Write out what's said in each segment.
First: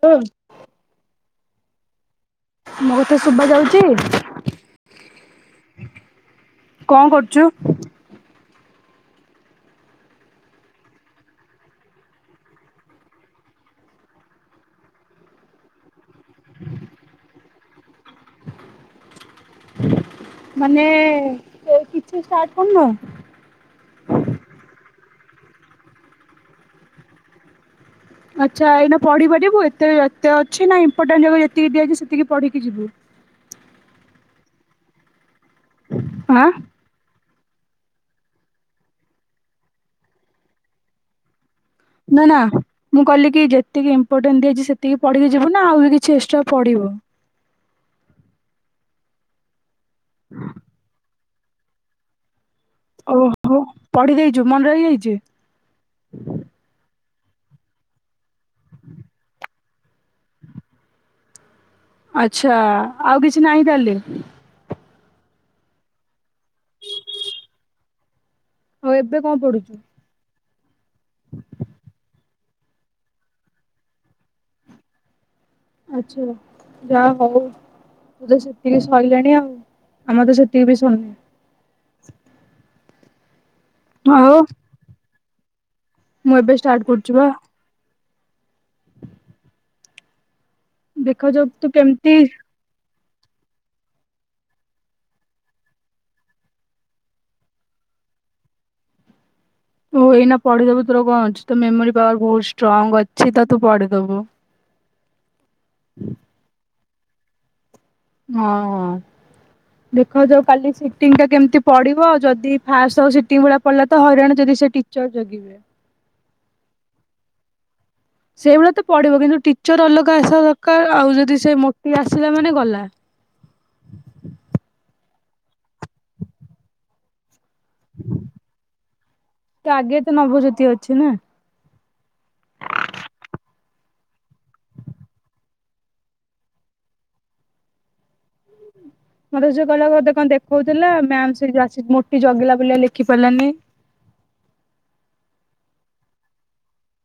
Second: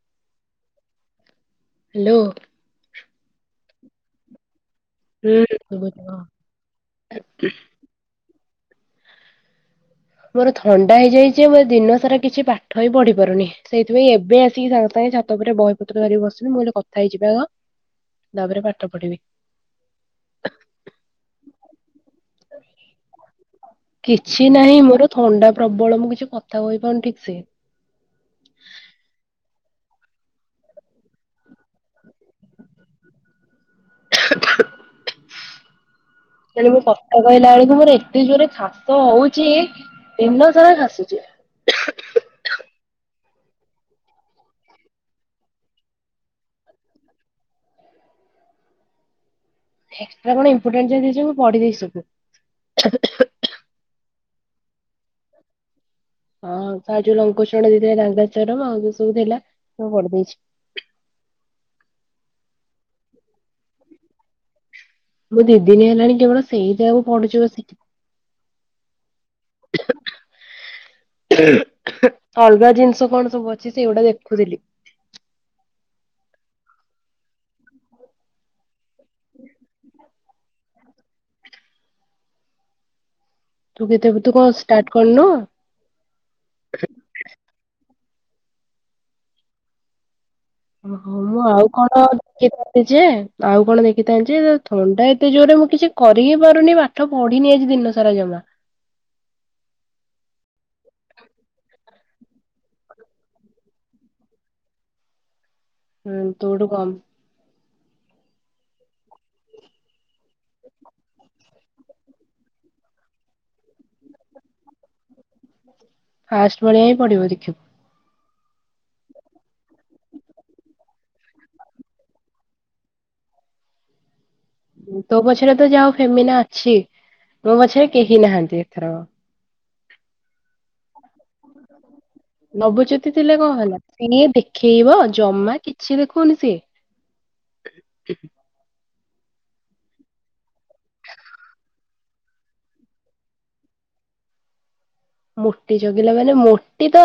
[unintelligible] Hello. ମୋ କଥା ଶୁବା ଯାଉଚି ହୁଁ କଣ କରୁଛୁ? [unintelligible] ମୋର ଥଣ୍ଡା ହେଇଯାଇଛି ମୋ ଦିନ ସାରା କିଛି ପାଠ ବି ପଢି ପାରୁନି ସେଇଥିପାଇଁ ଏବେ ଆସିକି ତମ ସାଙ୍ଗେ ପରେ ବହିପୁତ୍ର ଧରିକି ବସିବି ମୁଁ ଗୋଟେ କଥା ହେଇଯିବ ଆ ତାପରେ ପାଠ ପଢିବି ମାନେ ତୁ ଆଉ କିଛି ଷ୍ଟାର୍ଟ କରିନୁ। କିଛି ନାହିଁ ମୋର ଥଣ୍ଡା ପ୍ରବଳ ମୁଁ କିଛି କଥା କହିପାରୁନି ଠିକ୍ ସେ ଆଚ୍ଛା ଏଇନା ପଢି ପାରିବୁ ଏତେ ଏତେ ଅଛି ନା ଇମ୍ପୋର୍ଟାଣ୍ଟ ଯା ଯେତିକି ଦିଆଯାଇଛି ସେତିକି ପଢିକି ଯିବୁ। ଆଁ ତେଣୁ ମୁଁ ସ କଥା କହିଲା ବେଳକୁ ମୋର ଏତେ ଜୋରେ ଖାସ ହଉଛି ଦିନ ସାରା ଖାସୁଚି। ନା ନା। ମୁଁ କହିଲି କି ଯେତିକି ଇମ୍ପୋଟାଣ୍ଟ ଦିଆଛି ସେତିକି ପଢିକି ଯିବୁ ନା ଆଉ ବି କିଛି ଏକ୍ସଟ୍ରା ପଢିବୁ। ଏକ୍ସଟ୍ରା କଣ ଇମ୍ପୋଟାଣ୍ଟ ଦେଇଛି ମୁ ପଢି ଦେଇଛି ସବୁ। ଓହୋ ପଢି ଦେଇଛୁ ମନେ ରହିଯାଇଛି। ହଁ ତା ଯୋଉ ଲଙ୍କକୋଶ୍ଚିନ ଦେଇଥିଲା ଡାଙ୍ଗା ଚରମ ଆଉ ଯୋଉ ସବୁ ଥିଲା। ମୁଁ ପଢି ଦେଇଛି। ଆଛା ଆଉ କିଛି ନାହିଁ ତାହେଲେ। ମୁଁ ଦିଦିନୀ ହେଲାଣି କେବଳ ସେଇଟାଆକୁ ପଢୁ ଛି ବସିକି? ହଉ ଏବେ କଣ ପଢୁ ଚୁ? ଅଲଗା ଜିନିଷ କଣ ସବୁ ଅଛି ସେଗୁଡା ଦେଖୁଥିଲି। ଆଛା ଯା ହଉ ସେତିକି ସଇଲାଣି ଆଉ ଆମର ତ ସେତିକି ବି ସରିନି। ତୁ କେ ତୁ ଆଉ କଣ ଷ୍ଟାର୍ଟ କରିନୁ। ମୁଁ ଏବେ ଷ୍ଟାଟ କରୁଛି ବା ଓହୋ ମୁଁ ଦେଖାଯାଉ ଆଉ ତୁ କଣ କେମିତି କେ ଯେ ଆଉ କଣ ଦେଖିଥାନ୍ତି ଯେ ଥଣ୍ଡା ଏତେ ଜୋର୍ ରେ ମୁଁ କିଛି କରି ହିଁ ପାରୁନି ବା ପାଠ ପଢିନି ଆଜି ଦିନ ସାରା ଜମା। ଓ ଏଇନା ପଢିଦବୁ ତୋର କଣ ଅଛି ତ ମେମୋରି ପାୱାର୍ ବହୁତ୍ ଷ୍ଟ୍ରଙ୍ଗ୍ ଅଛି ତ ତୁ ପଢିଦବୁ। ହୁଁ ତୋ ଠୁ କମ୍। ହଁ। ଦେଖ ଯଉ କାଲି ସିଟିଙ୍ଗ୍ ଟା କେମିତି ପଡିବ ଯଦି ଫାଷ୍ଟ୍ ସ- ସିଟିଙ୍ଗ୍ ଭଳିଆ ପଡିଲା ତ ହଇରାଣ ଯଦି ସେଟି ଚ -ଜଗିବେ। ଫାଷ୍ଟ୍ ଭଳିଆ ହିଁ ପଡିବ ଦେଖିବୁ। ସେଇଭଳିଆ ତ ପଡ଼ିବ କିନ୍ତୁ ଟିଚର୍ ଅଲଗା ଆସିବା ଦରକାର୍ ଆଉ ଯଦି ସେ ମୋଟି ଆସିଲା ମାନେ ଗଲା। ତୋ ପଛରେ ତ ଯାହଉ ଫେମିନା ଅଛି ମୋ ପଛରେ କେହି ନାହାନ୍ତି ଏଥରକ। ତ ଆଗେରେ ତ ନବଜ୍ୟୋତି ଅଛି ନା। ନବଜ୍ୟୋତି ଥିଲେ କଣ ହେଲା ସିଏ ଦେଖେଇବ ଜମା କିଛି ଦେଖଉନି ସିଏ। ମତେ ସେ କହିଲା ବୋଧେ କଣ ଦେଖଉଥିଲା ମ୍ୟାମ୍ ସେ ଯଉ ଆସି ମୋଟି ଜଗିଲା ବୋଲି ଲେଖି ପାରିଲାନି। ମୋଟି ଜଗିଲା ମାନେ ମୋଟି ତ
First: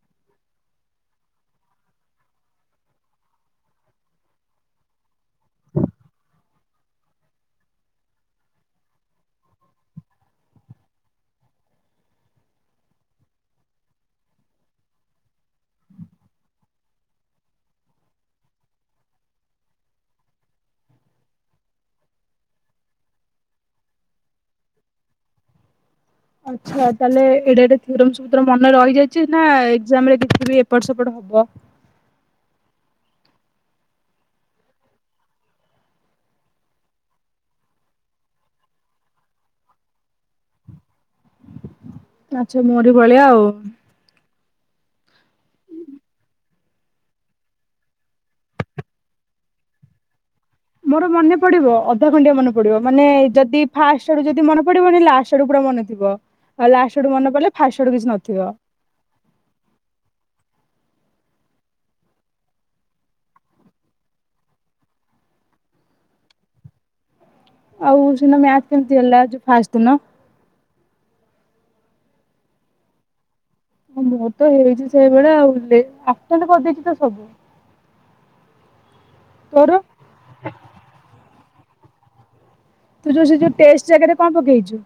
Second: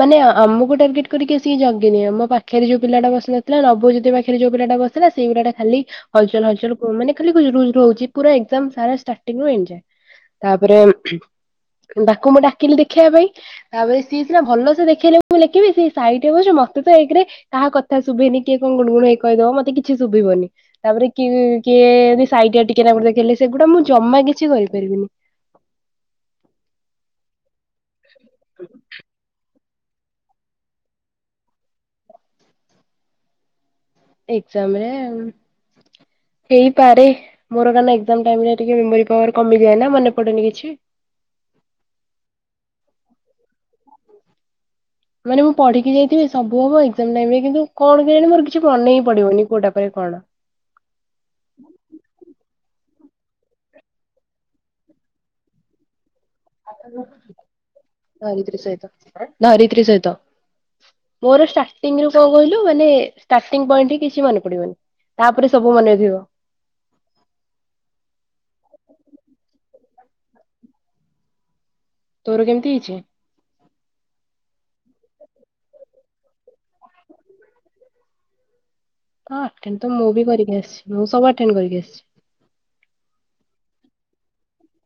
ମାନେ ଆ-ଆମକୁ ଟାର୍ଗେଟ୍ କରିକି ଆସିକି ଜଗିଦିଏ ମ ପାଖେରେ ଯଉ ପିଲାଟା ବସିନଥିଲା ନବଜୋତି ପାଖେରେ ଯଉ ପିଲାଟା ବସ୍ ସେଟା ସିଙ୍ଗ୍ଡା ଖାଲି ହଲ୍ ଚଲ୍ -ହଲ୍ ଚଲ୍ କୁ-ମାନେ ଖାଲି ଗୁଲ୍ ଗୁଲ୍ ହଉଚି ପୁରା ଏକ୍ଜାମ୍ ସାରା ଷ୍ଟାଟିଙ୍ଗ୍ ରୁ ଏଣ୍ଡ୍ ଯାଏ। ତାପରେ ତାକୁ ମୁଁ ଡାକିଲି ଦେଖେଇବା ପାଇଁ ତାପରେ ସିଏ ସିନା ଭଲ ସେ ଦେଖେଇଲେ ମୁଁ ଲେଖିବି ସେ ସାଇଟିରେ ବସିଚି ମତେ ତ ଏକେ ରେ କାହା କଥା ଶୁଭେନି କିଏ କଣ ଗୁଣୁ ଗୁଣୁ ହେଇ କହିଦବ ମତେ କିଛି ଶୁଭିବନି। ତାପରେ କି- କିଏ ଯଦି ସାଇଟିଆ ଟିକେ ନାଖୁ ଦେଖେଇଲେ ସେଗୁଡା ମୁଁ ଜମା କିଛି କରିପାରିବିନି। ଆଚ୍ଛା ତାହେଲେ ଏଡେ ଏଡେ ଥିରମ୍ ସୂତ୍ର ମନେ ରହିଯାଇଚି ନା ଏକ୍ଜାମ୍ ରେ କିଛିବି ଏ ଏପଟ୍ ସେପଟ୍ ହବ। ଏକ୍ଜାମ୍ ରେ ହେଇପାରେ। ମୋର କାରଣ ଏକ୍ଜାମ୍ ଟାଇମ୍ ରେ ଟିକେ ମେମୋରି ପାୱାର୍ କମିଯାଏ ନା ମନେ ପଡନି କିଛି। ଆଚ୍ଛା ମୋରି ଭଳିଆ ଆଉ। ମାନେ ମୁଁ ପଢିକି ଯାଇଥିବି ସବୁ ହବ ଏକ୍ଜାମ୍ ଟାଇମ୍ ରେ କିନ୍ତୁ କଣ କେଜାଣି ମୋର କିଛି ମନେ ହିଁ ପଡିବନି କଉଟା ପରେ କଣ। ମୋର ମନେ ପଡିବ ଅଧାଖଣ୍ଡିଆ ମନେ ପଡିବ ମାନେ ଯଦି ଫାଷ୍ଟେ ଆଡୁ ଯଦି ମନେ ପଡିବନି ଲାଷ୍ଟ ଆଡୁ ପୁରା ମନେ ଥିବ ଆଉ ଲାଷ୍ଟ୍ ଆଡୁ ମନେ ପଡିଲେ ଫାଷ୍ଟ୍ ଆଡୁ କିଛି ନଥିବ। [inaudible] ଧରିତ୍ରୀ ସହିତ। ମୋର ଷ୍ଟାଟିଙ୍ଗ୍ ରୁ କଣ କହିଲୁ ମାନେ ଷ୍ଟାଟିଙ୍ଗ୍ ପଏଣ୍ଟ୍ ହିଁ କିଛି ମନେ ପଡିବନି। ତାପରେ ସବୁ ମନେ ଥିବ। ଆଉ ସେଦିନ ମ୍ୟାଥ୍ କେମିତି ହେଲା ଯଉ ଫାଷ୍ଟ୍ ଦିନ? ତୋର କେମିତି ହେଇଚି? ମୋର ତ ହେଇଚି ସେଇଭଳିଆ ଆଉ ଆଟେଣ୍ଡ୍ କରିଦେଇଚି ତ ସବୁ। ହଁ ତୋର ଆଟେଣ୍ଡ୍ ତ ମୁଁ ବି କରିକି ଆସିଚି ମୁଁ ସବୁ ଆଟେଣ୍ଡ୍ କରିକି ଆସିଚି। ତୁ ଯଉ ସେ ଯଉ ଟେଷ୍ଟ୍ ଜାଗାରେ କଣ୍ ପକେଇଚୁ?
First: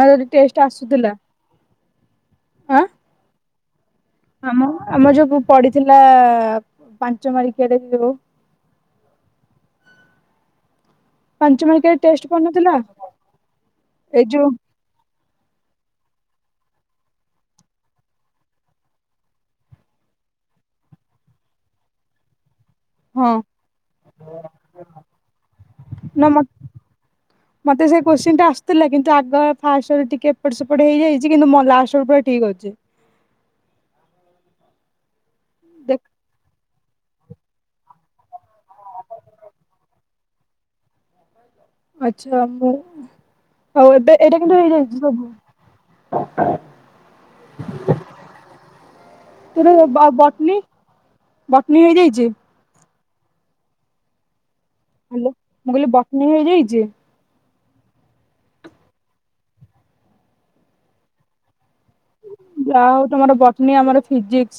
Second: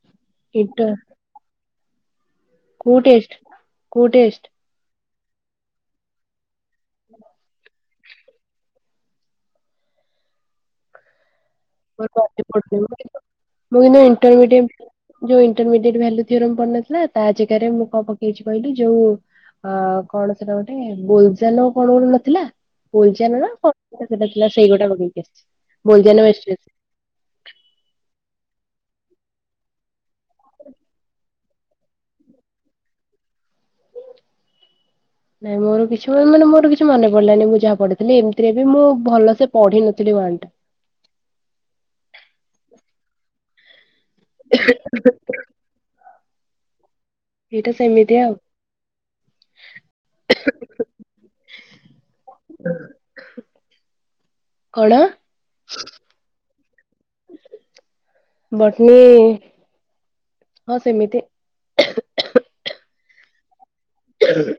ନା ତତେ ଟେଷ୍ଟ୍ ଇଣ୍ଟର ଆସୁଥିଲା? -ଆଁ। କଉ ଟେଷ୍ଟ୍ -କଉ ଟେଷ୍ଟ? ଆମ- ଆମ ଯଉ ପଡିଥିଲା ପାଞ୍ଚ ମାର୍କିଆ ଟା ଯଉ। ପାଞ୍ଚ ମାର୍କ ମୁଁ ଏଇନେ ଏଇ ଯୋଉ ଇଣ୍ଟରମିଡିଏ ଯଉ ଇଣ୍ଟରମିଡିଏଟ ଭ୍ୟାଲୁ ଥିଅରମ୍ ପଡିନଥିଲା ତା ଜାଗାରେ ମୁଁ କଣ ପକେଇଚି କହିଲୁ ଯଉ ଅ- କଣ ସେଟା ଗୋଟେ ବୋଲ୍ ଜାନୋ କଣ ଗୋଟେ ନଥିଲା? ହଁ ନା ମ [unintelligible] [inaudible] ମତେ ସେଇ କୋଶ୍ଚିନ୍ ଟା ଆସୁଥିଲା କିନ୍ତୁ ଆଗ ଫାଷ୍ଟ୍ ଆଡୁ ଟିକେ ଏପଟ୍ ସେପଟ୍ ହେଇଯାଇଚି କିନ୍ତୁ ମ ଲାଷ୍ଟ ଆଡୁ ପୁରା ଠିକ୍ ଅଛି। ନାଇଁ ମୋର ଦେଖ କିଛି- ମାନେ ମୋର କିଛି ମନେ ପଡିଲାନି ମୁଁ ଯାହା ପଢିଥିଲି। ହେଲେ ଏମିତିରେ ବି ମୁଁ ଭଲ ସେ ପଢି ନଥିଲି ୱାନ୍ ଟା। ଆଚ୍ଛା ମୁଁ ଆଉ ଏବେ ଏଇଟା କିନ୍ତୁ ହେଇଯାଇଚି ସବୁ। [inaudible] ଏଇଟା ସେମିତିଆଉ। ତୋର ବ ବଟନୀ, ବଟନୀ ହେଇଯାଇଛି। କଣ? ହ୍ୟାଲୋ ମୁଁ କହିଲି ବଟନି ହେଇଯାଇଛି? ବଟନୀ ହଁ ସେମିତି। ଯାହା ହଉ ତମର ବଟନି ଆମର ଫିଜିକ୍ସ।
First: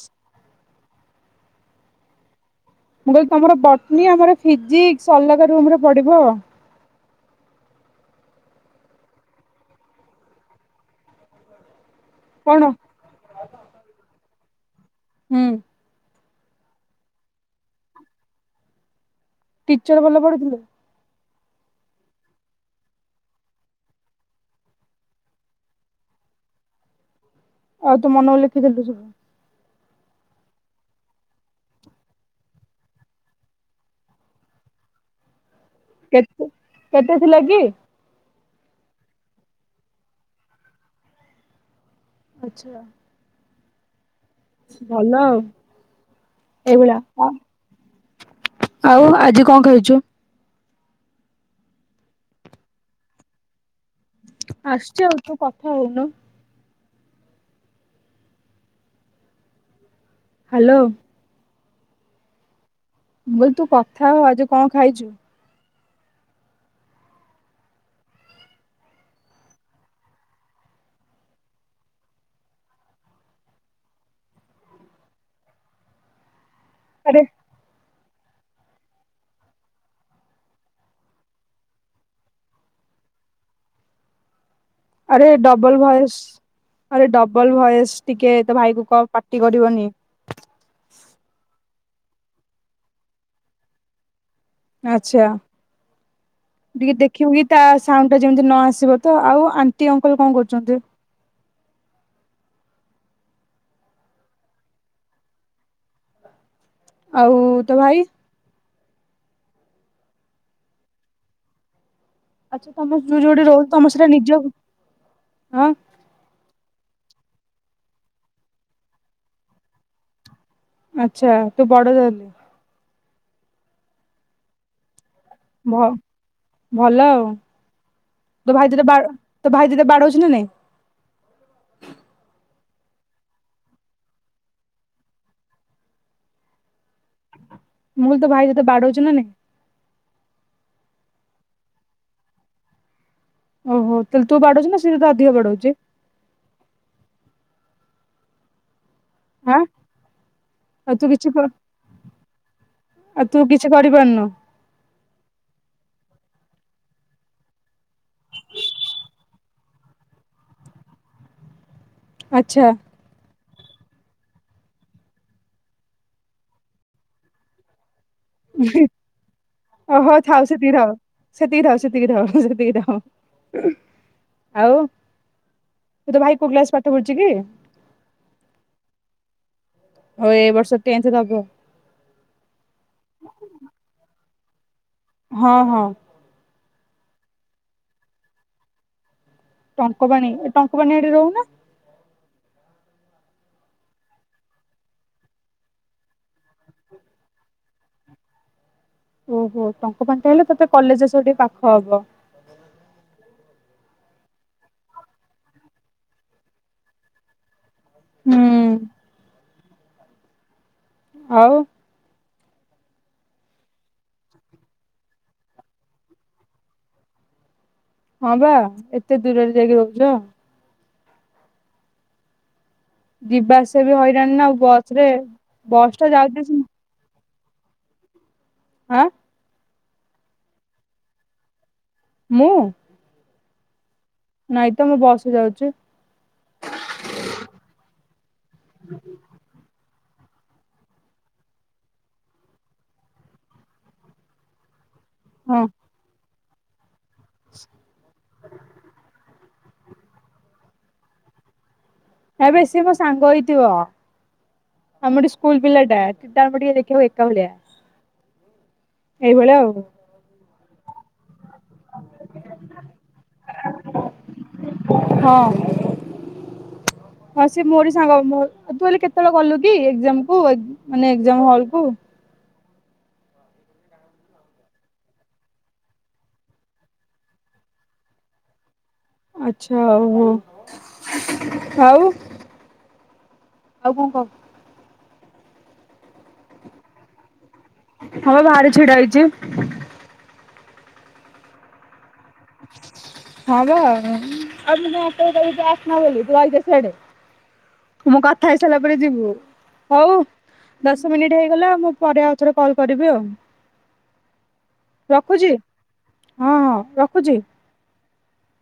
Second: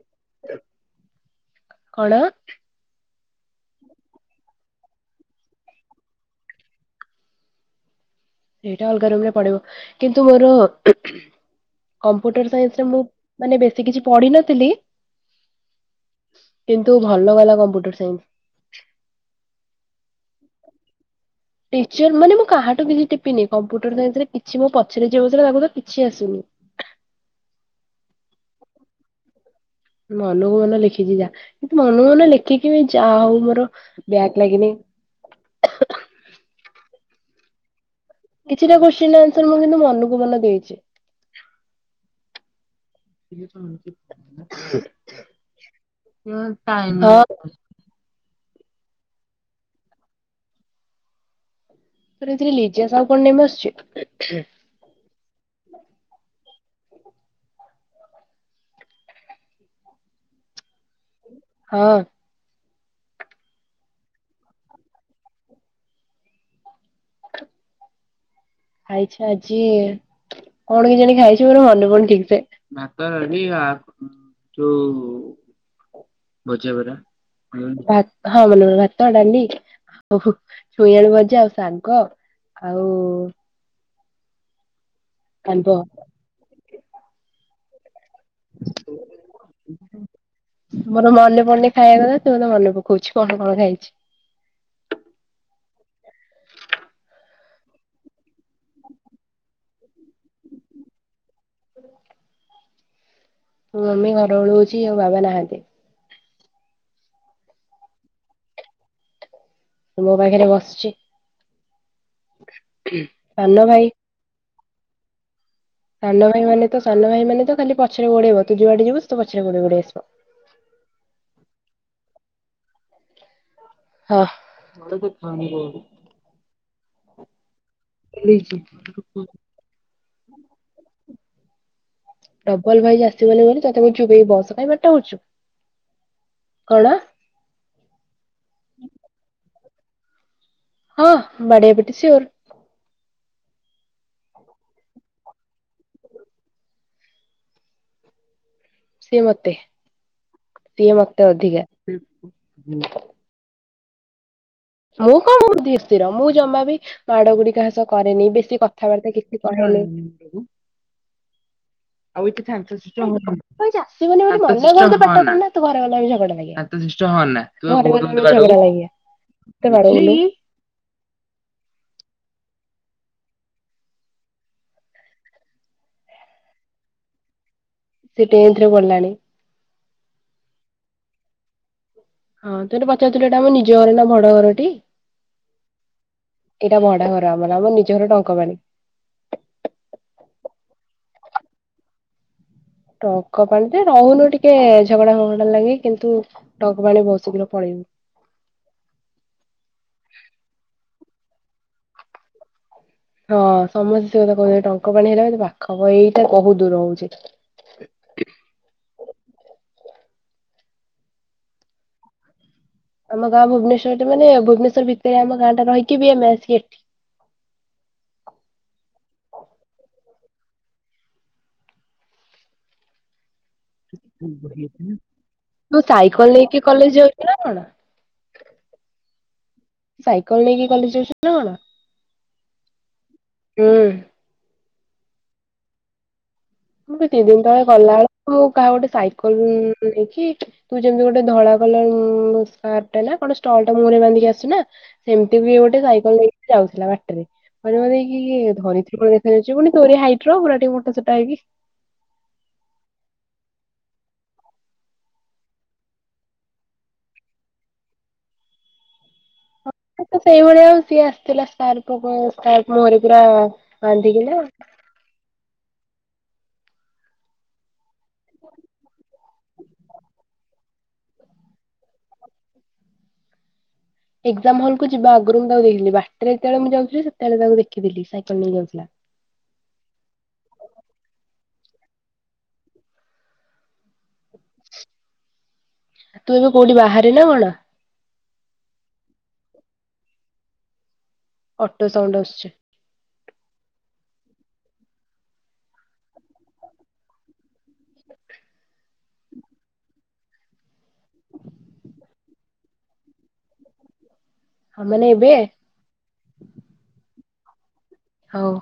କଣ? ମୁଁ କହିଲି ତମର ବଟନୀ ଆମର ଫିଜିକ୍ସ୍ ଅଲଗା ରୁମରେ ପଡିବ। ସେଇଟା ଅଲଗା ରୁମ୍ ରେ ପଡିବ କିନ୍ତୁ ମୋର କମ୍ପୁଟର କଣ? ସାଇନ୍ସରେ ମୁଁ ମାନେ ବେଶୀ କିଛି ପଢିନଥିଲି ହୁଁ କିନ୍ତୁ ଭଲ ଗଲା କମ୍ପ୍ୟୁଟର ସାଇନ୍ସ୍। ଟିଚର୍ ଭଲ ପଢେଇଥିଲେ। ଟିଚର୍ ମାନେ ମୁଁ କାହାଠୁ କିଛି ଟିପିନି କମ୍ପ୍ୟୁଟର ସାଇନ୍ସ ରେ କିଛି ମୋ ପଛରେ ବସିଥିଲା ତାକୁ ତ କିଛି ଆସୁନି। ଆଉ ତୁ ମନକୁ ଲେଖିଦେଲୁ ସବୁ। ମନ କୁ ମନ ଲେଖିଛି ଯା କିନ୍ତୁ ମନ କ ମନ ଲେଖିକି ବି ଯାହା ହଉ ମୋର ବ୍ୟାକ୍ ଲାଗିନି। କେତେ କେତେ ଥିଲା କି? କିଛିଟା କୋଶ୍ଚିନ୍ ଆନ୍ସର୍ ମୁଁ କିନ୍ତୁ ମନକୁ ମନ ଦେଇଛି। ଆଚ୍ଛା। [unintelligible] ଭଲ ଆଉ ହଁ ଏଇଭଳିଆ ତ। ଆଉ ଆଜି କଣ ଖାଇଛୁ? ତୋର ଏଥିରେ ଲିଜା ସାହୁ କଣ ନେମ୍ ଆସୁଛି? ଆସୁଛି ଆଉ ତୁ କଥା ହଉନୁ। ହ୍ୟାଲୋ ହଁ। ମୁଁ କହିଲି ତୁ କଥା ହ ଆଜି କଣ ଖାଇଛୁ? ଖାଇଛି ଆଜି କଣ କେଜାଣି ଖାଇଛି ମୋର ମନେ ପଡ଼ୁନି ଠିକ ସେ ଭାତ, ଡାଲି [unintelligible] ଯୋଉ ଭଜା ପରା। ଆରେ। ହଁ ମନେ ପଡ଼ିଲା ଭାତ, ଡାଲି ଓଃ ହୋ ଛୁଇଁ ଆଳୁ ଭଜା ଆଉ ଶାଗ ଆଉ ଆରେ ଆମ୍ବ। ଡବଲ ଭଏସ ଆରେ ଡବଲ ଭଏସ ଟିକେ ତ ଭାଇକୁ କହ ପାଟି କରିବନି। ମୋର ମନେ ପଡୁନି ଖାଇବା କଥା ସେ ମତେ ମନେ ପକଉଛି କଣ କଣ ଖାଇଛି। ଆଚ୍ଛା। ଟିକେ ଦେଖିବୁ କି ତା ସାଉଣ୍ଡ ଟା ଯେମିତି ନ ଆସିବ ତ ଆଉ ଆଣ୍ଟି, ଅଙ୍କଲ କଣ କରୁଛନ୍ତି। ମମି ଘର ଓଳୋଉଚି ଆଉ ବାବା ନାହାନ୍ତି। ଆଉ ତୋ ଭାଇ? ମୋ ପାଖରେ ବସିଛି। ଆଚ୍ଛା ତମ ଯୋଉ ଯୋଉଠି ସାନ ରହୁଛୁ ଭାଇ ତମ ସେଟା ନିଜ ହଁ। ସାନ ଭାଇ ମାନେ ତ ସାନ ଭାଇ ମାନେ ତ ଖାଲି ପଛରେ ଗୋଡେଇବ ତୁ ଯୁଆଡେ ଯିବୁ ସିଏ ତୋ ପଛରେ ଗୋଡେଇ ଗୋଡେଇ ଆସିବ। ଆଚ୍ଛା ତୁ ବଡ ତାହେଲେ। ହଁ। ଭ ଭଲ ଆଉ। ତୋ ଭାଇ ତୋତେ ବା ତୋ ଭାଇ ତତେ ବାଡୋଉଛି ନା ନାଇଁ। ଡବଲ ଭାଇ ଆସିଗଲେ ବୋଲି ତତେ କୋହୁଚି ଚୁପ ହେଇକି ବସ କାଇଁ ପାଟି ଟା କରୁଛୁ। କଣ? ମୁଁ କହିଲି ତୋ ଭାଇ ତତେ ବାଡୋଉଚି ନା ନାହିଁ। ହଁ ବାଡ଼ିଆ ପିଟା ଶିଓର। ଓଃ ହୋ ତାହେଲେ ତୁ ବାଡୋଉଛୁ ନା ସିଏ ତତେ ଅଧିକ ବାଡୋଉଚି। ସିଏ ମତେ ଆଁ ସିଏ ଆଉ ତୁ ମତେ କିଛି କ ଅଧିକା। ଆଉ ତୁ କିଛି କରିପାରୁନୁ? ମୁଁ କଣ ବୋହୁତ ଧୀର ସ୍ତିର ମୁଁ ଜମା ବିି ମାଡ ଗୁଡି କାହା ସହ କରେନି ବେଶୀ କଥାବାର୍ତ୍ତା କିଛି କରେନି। ଆଉ ଏତେ ଆଚ୍ଛା ଶାନ୍ତ ଶିଷ୍ଟ। [unintelligible] [unintelligible] ଓଃ ହୋ ଥାଉ। ସେତିକି ଥାଉ ସେତିକି ଥାଉ ସେତିକି ଥାଉ ସେତିକି ଥାଉ ଆଉ। ତୋ ଭାଇ କୋଉ କ୍ଲାସ ପାଠ ପଢୁଛି କି? ସେ ଟେନ୍ଥ ରେ ପଢିଲାଣି। ହଉ ଏ ବର୍ଷ ଟେନ୍ଥ ଦବ। ହଁ ତୁ ଏଇନା ପଚାରୁଥିଲୁ ଏଇଟା ଆମ ନିଜ ଘର ନା ଭଢ଼ା ଘରଟି? ହଁ ହଁ। ଏଇଟା ଭଡା ଘର ଆମର ଆମର ନିଜ ଘର ଟଙ୍କ ପାଣି। ଟଙ୍କ ପାଣି ଟଙ୍କ ପାଣି ଆଡେ ରହୁନା? ଟଙ୍କ ପାଣି ତ ରହୁନୁ ଟିକେ ଝଗଡା ଫଗଡା ଲାଗି କିନ୍ତୁ ଟଙ୍କ ପାଣି ବୋହୁତ ସିଘ୍ର ପଳେଇବୁ। ଓଃ ହୋ ଟଙ୍କ ପାଣି ଟା ହେଲେ ତତେ କଲେଜ ସେଠିକି ଟିକେ ପାଖ ହବ। ହଁ ସମସ୍ତେ ସେ କଥା କହୁଥିଲେ ଟଙ୍କ ପାଣି ହେଲେ ମତେ ପାଖ ହବ ଏଇଟା ବହୁତ ଦୂର ହଉଚି। ହୁଁ ହୁଁ। ଆଉ। ଆମ ଗାଁ ଭୁବନେଶ୍ୱରରେ ମାନେ ଭୁବନେଶ୍ୱର ଭିତରେ ଆମ ଗାଁ ଟା ରହିିକି ବି ଆମେ ଆସିକି ଏଠି। ହଁ ବା ଏତେ ଦୂରରେ ଯାଇକି ରହୁଚ। ଯିବାଆସିବା ବି ହଇରାଣ ନା ଆଉ ବସରେ ବସ୍ ଟା ଯାଉଚି ସେ ଚି ନା କଣ? ହାଁ। ସାଇକେଲ ନେଇକି କଲେଜ ଯାଉଚ ନା କଣ? ମୁଁ? ହୁଁ। ନାଇଁ ତ ମୁଁ ବସ୍ ରେ ଯାଉଚି। ମୁଁ ତିନି ଦିଇନ ତଳେ ଗଲା ବେଳକୁ କାହା ଗୋଟେ ସାଇକଲ ନେଇକି ତୁ ଯେମିତି ଗୋଟେ ଧଳା କଲର ସାଟେ ନା କଣ ଷ୍ଟଲ ଟେ ମୁହଁରେ ବାନ୍ଧିକି ଆସୁନା? ସେମିତି ବି ହଁ ଗୋଟେ ସାଇକେଲ ନେଇକି ଯାଉଥିଲା ବାଟରେ [unintelligible] ଦେଇକି କିଏ ଧରିଛି ଦେଖାଯାଉଛି ପୁଣି ତୋରି ହାଇଟ୍ ର ପୁରା ଟେ ମୋଟାସୁଟା ହେଇକି। ଆବେ ସିଏ ମୋ ସାଙ୍ଗ ହେଇଥିବ। ଆମରି ସ୍କୁଲ ପିଲାଟା ଦିଇ ଟା ଯାକ ଦେଖିବାକୁ ଏକା ଭଳିଆ। ଏଇଭଳିଆ ଆଉ। ସିଏତ ସେଇଭଳିଆ ଆଉ ସିଏ ଆସିଥିଲା ସ୍କାରଙ୍କ ମୁହଁରେ ପୁରା ବାନ୍ଧିକିନା। ହଁ। ହଁ ସେ ମୋରି ସାଙ୍ଗ ତୁ କାଲି କେତେବେଳେ ଗଲୁ କି ଏକ୍ଜାମ କୁ ମାନେ ଏକ୍ଜାମ ହଲ କୁ? ଏକ୍ଜାମ ହଲକୁୁ ଯିବା ଆଗରୁ ମୁଁ ତାକୁ ଦେଖଥିଲି ବାଟରେ ଯେତେବେଳେ ମୁଁ ଯାଉଥିଲି ସେତେବେଳେ ତାକୁ ଦେଖିଥିଲି ସାଇକେଲ ନେଇ ଯାଉଥିଲା। ଆଛା ଓହୋ ଆଉ? ଆଉ କଣ କହ? ତୁ ଏବେ କୋଉଠି ବାହାରେ ନା କଣ? ହଁ ପା ବାହାରେ ଛିଡ଼ା ହେଇଛି। ଅଟୋ ସାଉଣ୍ଡ ଆସୁଛି। ହଁ ବା ଆରେ ମୁଁ କଣ ଅଟୋ କୁ କହିବି ତୁ ଆସେନା ବୋଲି ତୁ ରହିଯା ସିଆଡେ। ମୁଁ କଥା ହେଇସାରିଲା ପରେ ଯିବୁ ହଉ। ଦଶ ମିନିଟ ହେଇଗଲା ମୁଁ ପରେ ଆଉ ଥରେ କଲ କରିବି ଆଉ। ହଁ ମାନେ ଏବେ ରଖୁଛି ହଁ ହଁ ରଖୁଛି। ହଉ।